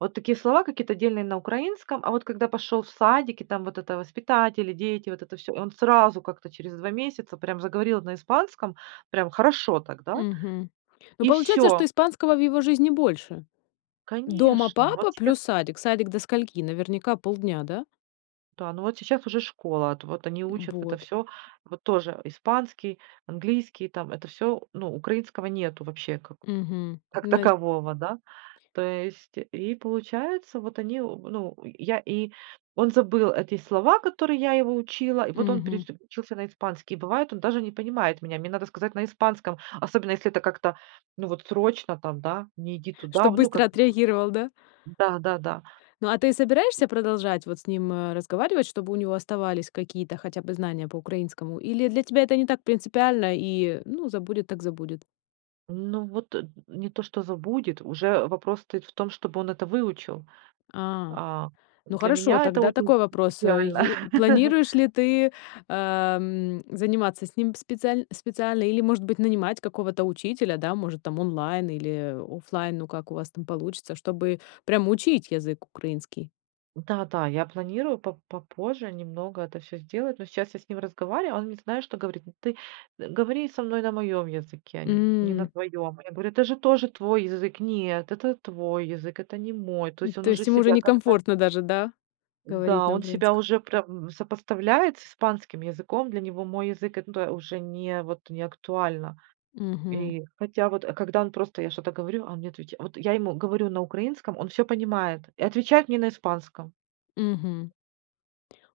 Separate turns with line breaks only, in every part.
Вот такие слова, какие-то отдельные на украинском. А вот когда пошел в садик, и там вот это воспитатели, дети, вот это всё. И он сразу как-то через 2 месяца прям заговорил на испанском, прям хорошо так, да?
Мгм. Ну,
И
получается, что
всё.
испанского в его жизни больше. Дома
Конечно,
папа
вот сейчас
плюс садик? Садик до скольки? Наверняка полдня, да?
Да, ну вот сейчас уже школа, ат вот они
М,
учат в это
вот.
всё. Вот тоже, а, испанский, английский, там это всё, ну, украинского нету вообще
Мгм,
как
на
такового, да. То есть и получается, вот они об ну, э, я и он забыл эти слова, которые я его учила, и вот он
Мгм.
переключился на испанский. Бывает, даже не понимает меня, мне надо сказать на испанском, особенно если это как-то, ну вот, срочно там, да: "Не иди туда", в
Чтобы
ну
быстро
как-то там.
отреагировал, да?
М, да-да-да.
Ну, а ты собираешься продолжать вот с ним, а, разговаривать, чтобы у него оставались какие-то хотя бы знания по украинскому, или для тебя это не так принципиально и, ну, забудет так забудет?
Ну, вот, э, м, не то что забудет, уже вопрос стоит в том, чтобы он это выучил,
А,
а.
ну
Для
хорошо,
меня это
тогда
очень
такой вопрос. Э,
реально.
е планируешь ли ты, ам, заниматься с ним специаль специально или, может быть, нанимать какого-то учителя, да, может, там, онлайн или, э, офлайн, ну, как у вас там получится, чтобы прям учить язык украинский?
Да-да, я планирую по попозже немного это всё сделать, но сейчас я с ним разговариваю, он мне знаешь, что говорит. "Ну ты говори со мной на моем языке, нь не на
М.
твоем". Я говорю: "Это же тоже твой язык". Он сказал: "Нет, это твой язык, это не мой". То
М,
есть, он
то
уже
есть им уже
себя как-то
некомфортно даже, да, говорить
Н-да,
на
он себя
украинском?
уже прям сопоставляет с испанским языком. Для него мой язык- это уже не вот не актуально
Мгм.
и Хотя, когда он я просто что-то говорю, он мне отвеча Вот я ему говорю на украинском, он всё понимает и отвечает мне на испанском.
Мгм.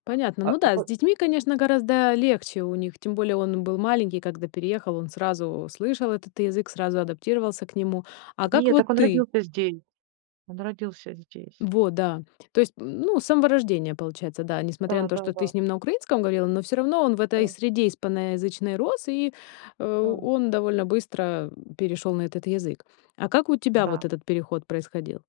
Понятно.
А а
Ну да, с
это
детьми, конечно, гораздо легче у них. Тем более, он был маленький, когда переехал, он сразу слышал этот язык, сразу адаптировался к нему. А как
Нет,
вот
так он
ты?
родился здесь. Он родился здесь.
Во, да. То есть, м, ну, с самого рождения, получается, да. Несмотря на то, что ты
Да-да-да.
с ним на украинском говорила, но всё равно он в этой
Да.
среде испаноязычной рос, и, э,
Да.
он довольно быстро, э, перешёл на этот язык. А как у тебя вот
Да.
этот переход происходил?